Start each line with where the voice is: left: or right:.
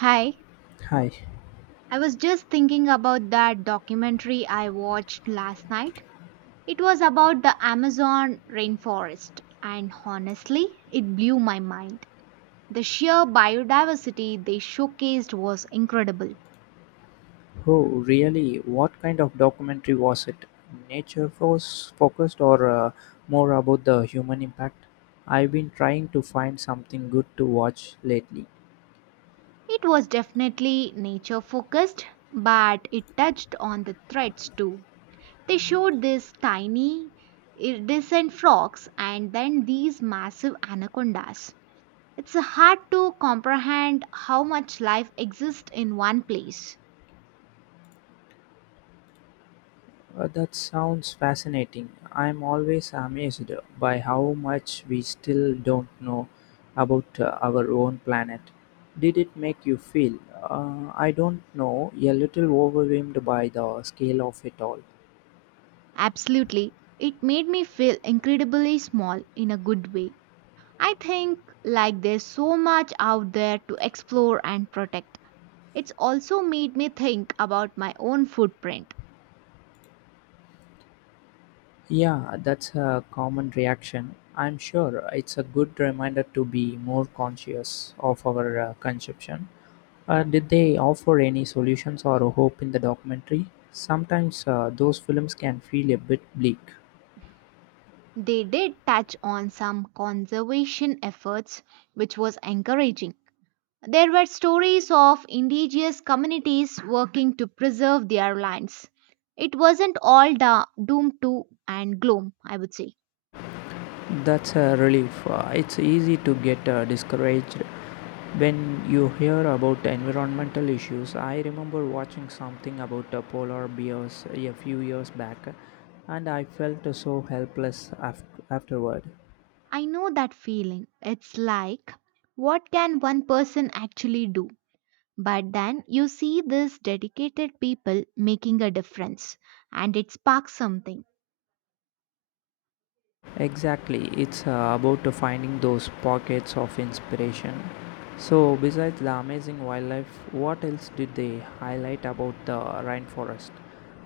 right: Hi,
left: Hi.
right: I was just thinking about that documentary I watched last night. It was about the Amazon rainforest, and honestly, it blew my mind. The sheer biodiversity they showcased was incredible.
left: Oh, really? What kind of documentary was it? Nature focused or more about the human impact? I've been trying to find something good to watch lately.
right: It was definitely nature focused, but it touched on the threats too. They showed these tiny, iridescent frogs and then these massive anacondas. It's hard to comprehend how much life exists in one place.
left: That sounds fascinating. I'm always amazed by how much we still don't know about our own planet. Did it make you feel? I don't know, a little overwhelmed by the scale of it all.
right: Absolutely. It made me feel incredibly small in a good way. I think like there's so much out there to explore and protect. It's also made me think about my own footprint.
left: Yeah, that's a common reaction. I'm sure it's a good reminder to be more conscious of our consumption. Did they offer any solutions or hope in the documentary? Sometimes those films can feel a bit bleak.
right: They did touch on some conservation efforts, which was encouraging. There were stories of indigenous communities working to preserve their lands. It wasn't all doom to and gloom, I would say.
left: That's a relief. It's easy to get discouraged when you hear about environmental issues. I remember watching something about polar bears a few years back, and I felt so afterward.
right: I know that feeling. It's like, what can one person actually do? But then you see these dedicated people making a difference, and it sparks something.
left: Exactly, it's about to finding those pockets of inspiration. So, besides the amazing wildlife, what else did they highlight about the rainforest?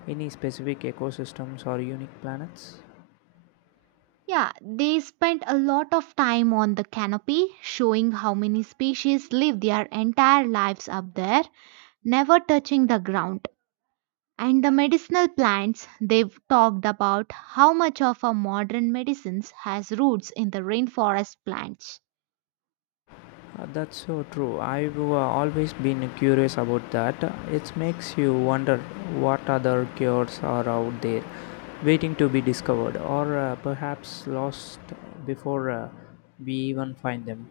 left: Any specific ecosystems or unique planets?
right: Yeah, they spent a lot of time on the canopy, showing how many species live their entire lives up there, never touching the ground. And the medicinal plants, they've talked about how much of our modern medicines has roots in the rainforest plants.
left: That's so true. I've always been curious about that. It makes you wonder what other cures are out there waiting to be discovered or perhaps lost before we even find them.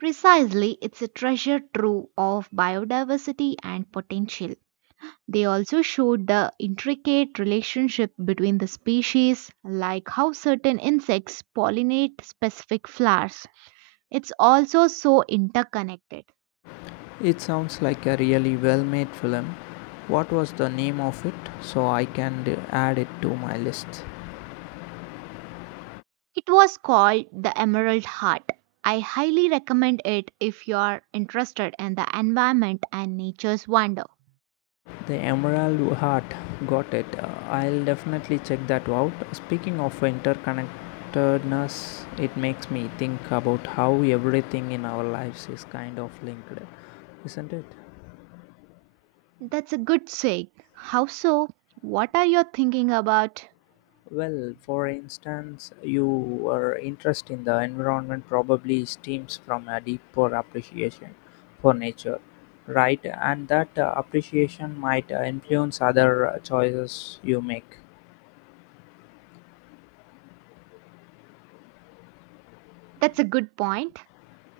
right: Precisely, it's a treasure trove of biodiversity and potential. They also showed the intricate relationship between the species, like how certain insects pollinate specific flowers. It's also so interconnected.
left: It sounds like a really well made film. What was the name of it so I can add it to my list?
right: It was called the Emerald Heart. I highly recommend it if you are interested in the environment and nature's wonder.
left: The Emerald Heart. Got it. I'll definitely check that out. Speaking of interconnectedness, it makes me think about how everything in our lives is kind of linked, isn't it?
right: That's a good say. How so? What are you thinking about?
left: Well, for instance, your interest in the environment probably stems from a deeper appreciation for nature, right? And that appreciation might influence other choices you make.
right: That's a good point.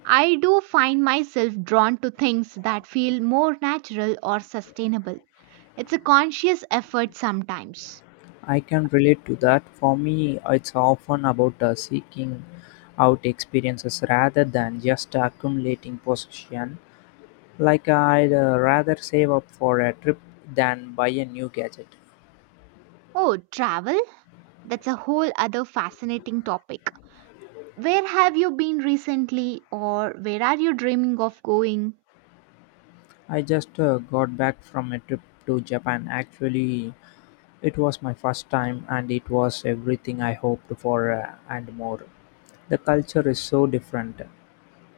right: I do find myself drawn to things that feel more natural or sustainable. It's a conscious effort sometimes.
left: I can relate to that. For me, it's often about seeking out experiences rather than just accumulating possession. Like I'd rather save up for a trip than buy a new gadget.
right: Oh, travel? That's a whole other fascinating topic. Where have you been recently, or where are you dreaming of going?
left: I just got back from a trip to Japan. Actually, it was my first time and it was everything I hoped for and more. The culture is so different,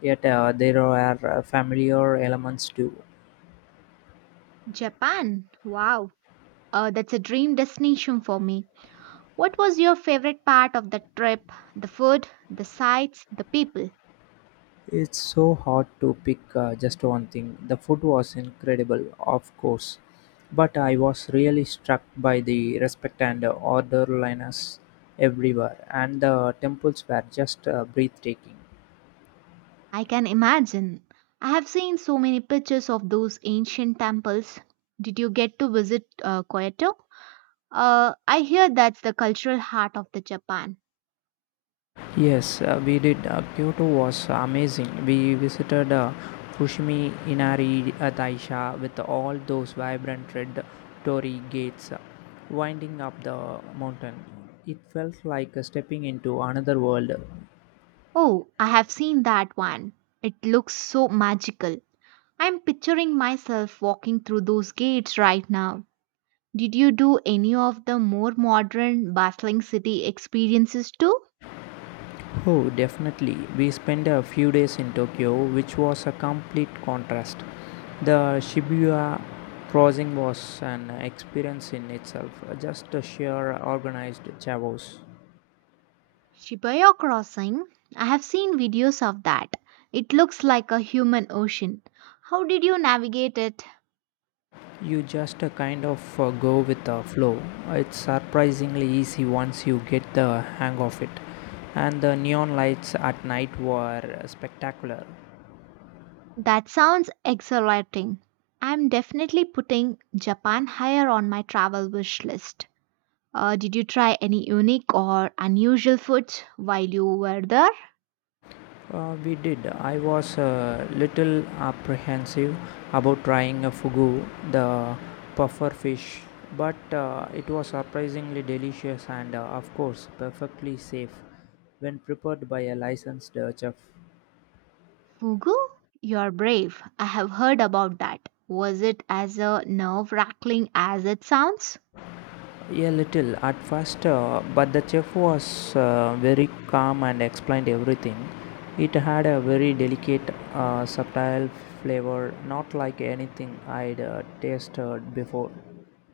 left: yet there are familiar elements too.
right: Japan. Wow. That's a dream destination for me. What was your favorite part of the trip? The food, the sights, the people?
left: It's so hard to pick just one thing. The food was incredible, of course, but I was really struck by the respect and orderliness everywhere, and the temples were just breathtaking.
right: I can imagine. I have seen so many pictures of those ancient temples. Did you get to visit Kyoto? I hear that's the cultural heart of the Japan.
left: Yes, we did. Kyoto was amazing. We visited Fushimi Inari Taisha with all those vibrant red torii gates winding up the mountain. It felt like stepping into another world.
right: Oh, I have seen that one. It looks so magical. I'm picturing myself walking through those gates right now. Did you do any of the more modern, bustling city experiences too?
left: Oh, definitely. We spent a few days in Tokyo, which was a complete contrast. The Shibuya crossing was an experience in itself, just a sheer organized chaos.
right: Shibuya Crossing. I have seen videos of that. It looks like a human ocean. How did you navigate it?
left: You just kind of go with the flow. It's surprisingly easy once you get the hang of it. And the neon lights at night were spectacular.
right: That sounds exhilarating. I'm definitely putting Japan higher on my travel wish list. Did you try any unique or unusual foods while you were there?
left: We did. I was a little apprehensive about trying a fugu, the puffer fish, but it was surprisingly delicious and, of course, perfectly safe when prepared by a licensed chef.
right: Fugu? You're brave. I have heard about that. Was it as a nerve rattling as it sounds?
left: A little at first, but the chef was very calm and explained everything. It had a very delicate, subtle flavor, not like anything I'd tasted before.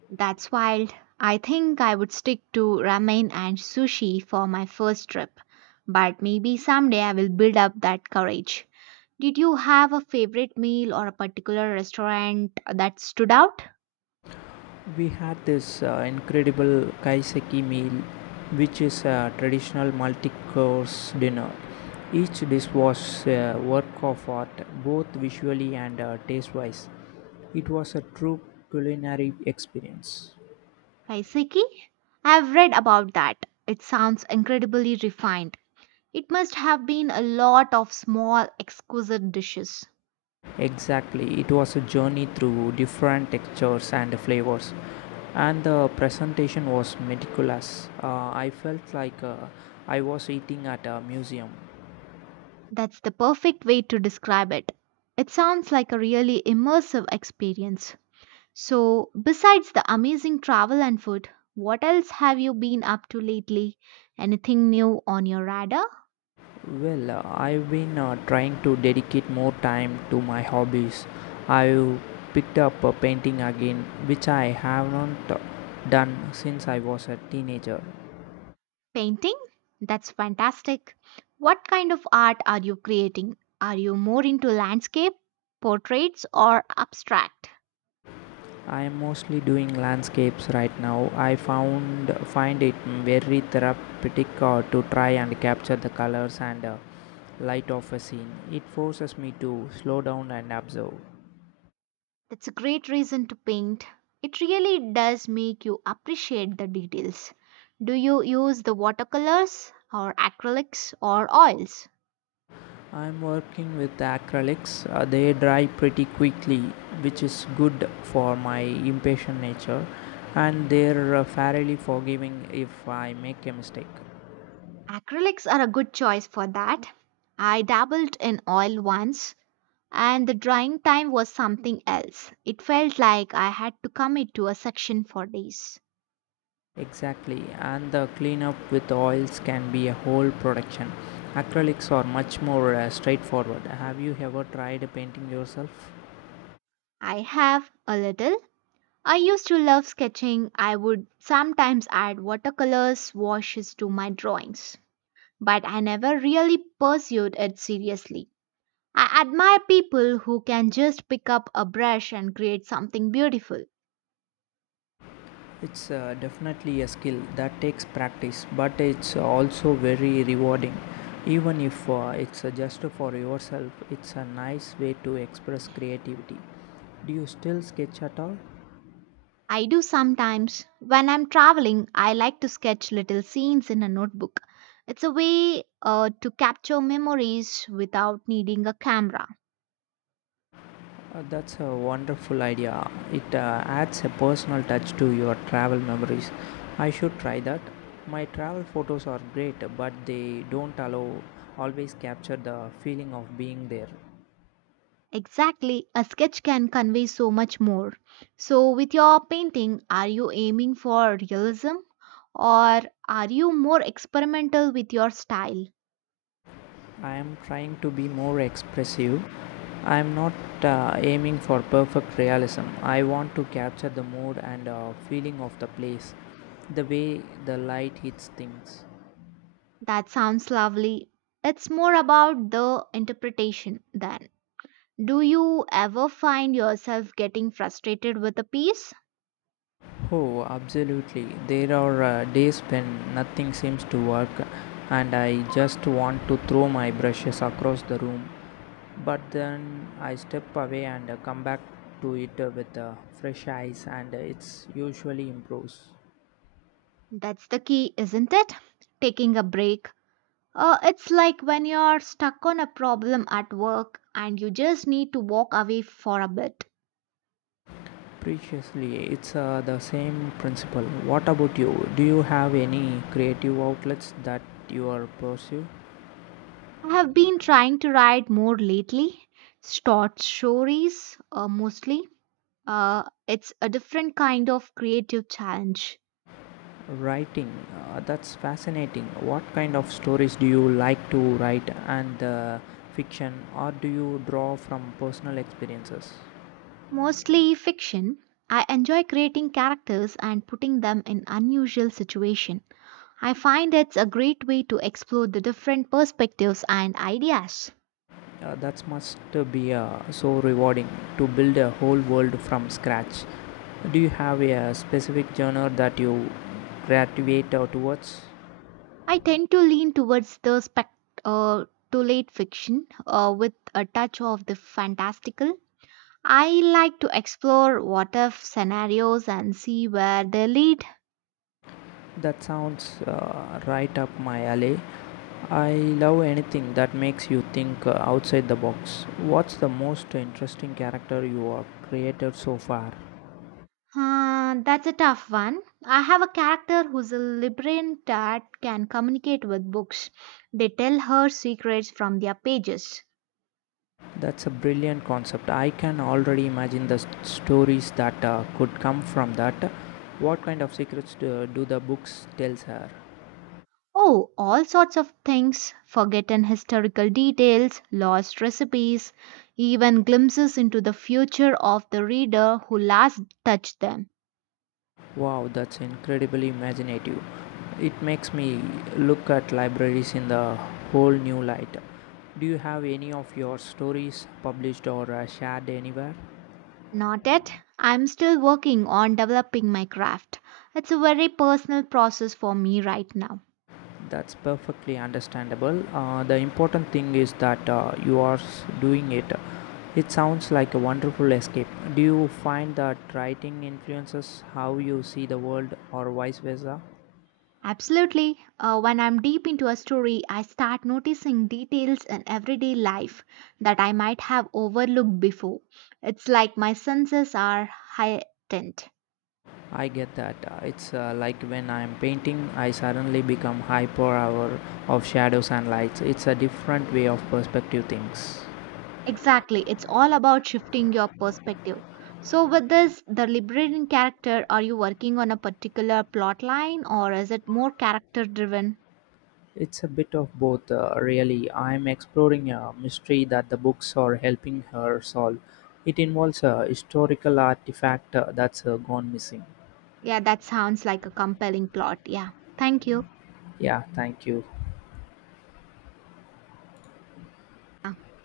right: That's wild. I think I would stick to ramen and sushi for my first trip. But maybe someday I will build up that courage. Did you have a favorite meal or a particular restaurant that stood out?
left: We had this incredible kaiseki meal, which is a traditional multi course dinner. Each dish was a work of art, both visually and taste wise. It was a true culinary experience.
right: Kaiseki? I've read about that. It sounds incredibly refined. It must have been a lot of small, exquisite dishes.
left: Exactly, it was a journey through different textures and flavors, and the presentation was meticulous. I felt like I was eating at a museum.
right: That's the perfect way to describe it. It sounds like a really immersive experience. So, besides the amazing travel and food, what else have you been up to lately? Anything new on your radar?
left: Well, I've been trying to dedicate more time to my hobbies. I picked up a painting again, which I have not done since I was a teenager.
right: Painting? That's fantastic. What kind of art are you creating? Are you more into landscape, portraits, or abstract?
left: I am mostly doing landscapes right now. I found find it very therapeutic to try and capture the colors and light of a scene. It forces me to slow down and observe.
right: That's a great reason to paint. It really does make you appreciate the details. Do you use the watercolors or acrylics or oils?
left: I'm working with acrylics. They dry pretty quickly, which is good for my impatient nature, and they're fairly forgiving if I make a mistake.
right: Acrylics are a good choice for that. I dabbled in oil once and the drying time was something else. It felt like I had to commit to a section for days.
left: Exactly, and the cleanup with oils can be a whole production. Acrylics are much more straightforward. Have you ever tried painting yourself?
right: I have a little. I used to love sketching. I would sometimes add watercolors washes to my drawings, but I never really pursued it seriously. I admire people who can just pick up a brush and create something beautiful.
left: It's definitely a skill that takes practice, but it's also very rewarding. Even if it's just for yourself, it's a nice way to express creativity. Do you still sketch at all?
right: I do sometimes. When I'm traveling, I like to sketch little scenes in a notebook. It's a way to capture memories without needing a camera.
left: That's a wonderful idea. It adds a personal touch to your travel memories. I should try that. My travel photos are great, but they don't allow always capture the feeling of being there.
right: Exactly, a sketch can convey so much more. So, with your painting, are you aiming for realism or are you more experimental with your style?
left: I am trying to be more expressive. I am not aiming for perfect realism. I want to capture the mood and feeling of the place, the way the light hits things.
right: That sounds lovely. It's more about the interpretation then. Do you ever find yourself getting frustrated with a piece?
left: Oh, absolutely. There are days when nothing seems to work and I just want to throw my brushes across the room. But then I step away and come back to it with fresh eyes and it's usually improves.
right: That's the key, isn't it? Taking a break. It's like when you're stuck on a problem at work and you just need to walk away for a bit.
left: Preciously, it's the same principle. What about you? Do you have any creative outlets that you are pursue?
right: I have been trying to write more lately, short stories mostly. It's a different kind of creative challenge.
left: Writing, that's fascinating. What kind of stories do you like to write and fiction, or do you draw from personal experiences?
right: Mostly fiction. I enjoy creating characters and putting them in unusual situations. I find it's a great way to explore the different perspectives and ideas.
left: That must be so rewarding to build a whole world from scratch. Do you have a specific genre that you gravitate towards?
right: I tend to lean towards the uh, to late fiction with a touch of the fantastical. I like to explore what if scenarios and see where they lead.
left: That sounds right up my alley. I love anything that makes you think outside the box. What's the most interesting character you have created so far?
right: That's a tough one. I have a character who's a librarian that can communicate with books. They tell her secrets from their pages.
left: That's a brilliant concept. I can already imagine the stories that could come from that. What kind of secrets do the books tells her?
right: Oh, all sorts of things forgotten historical details, lost recipes, even glimpses into the future of the reader who last touched them.
left: Wow, that's incredibly imaginative. It makes me look at libraries in the whole new light. Do you have any of your stories published or shared anywhere?
right: Not yet. I'm still working on developing my craft. It's a very personal process for me right now.
left: That's perfectly understandable. The important thing is that you are doing it. It sounds like a wonderful escape. Do you find that writing influences how you see the world or vice versa?
right: Absolutely. When I'm deep into a story, I start noticing details in everyday life that I might have overlooked before. It's like my senses are heightened.
left: I get that. It's like when I'm painting, I suddenly become hyper aware of shadows and lights. It's a different way of perspective things.
right: Exactly. It's all about shifting your perspective. So, with this, the liberating character, are you working on a particular plot line or is it more character driven?
left: It's a bit of both, really. I'm exploring a mystery that the books are helping her solve. It involves a historical artifact that's gone missing.
right: Yeah, that sounds like a compelling plot. Yeah. Thank you.
left: Yeah, thank you.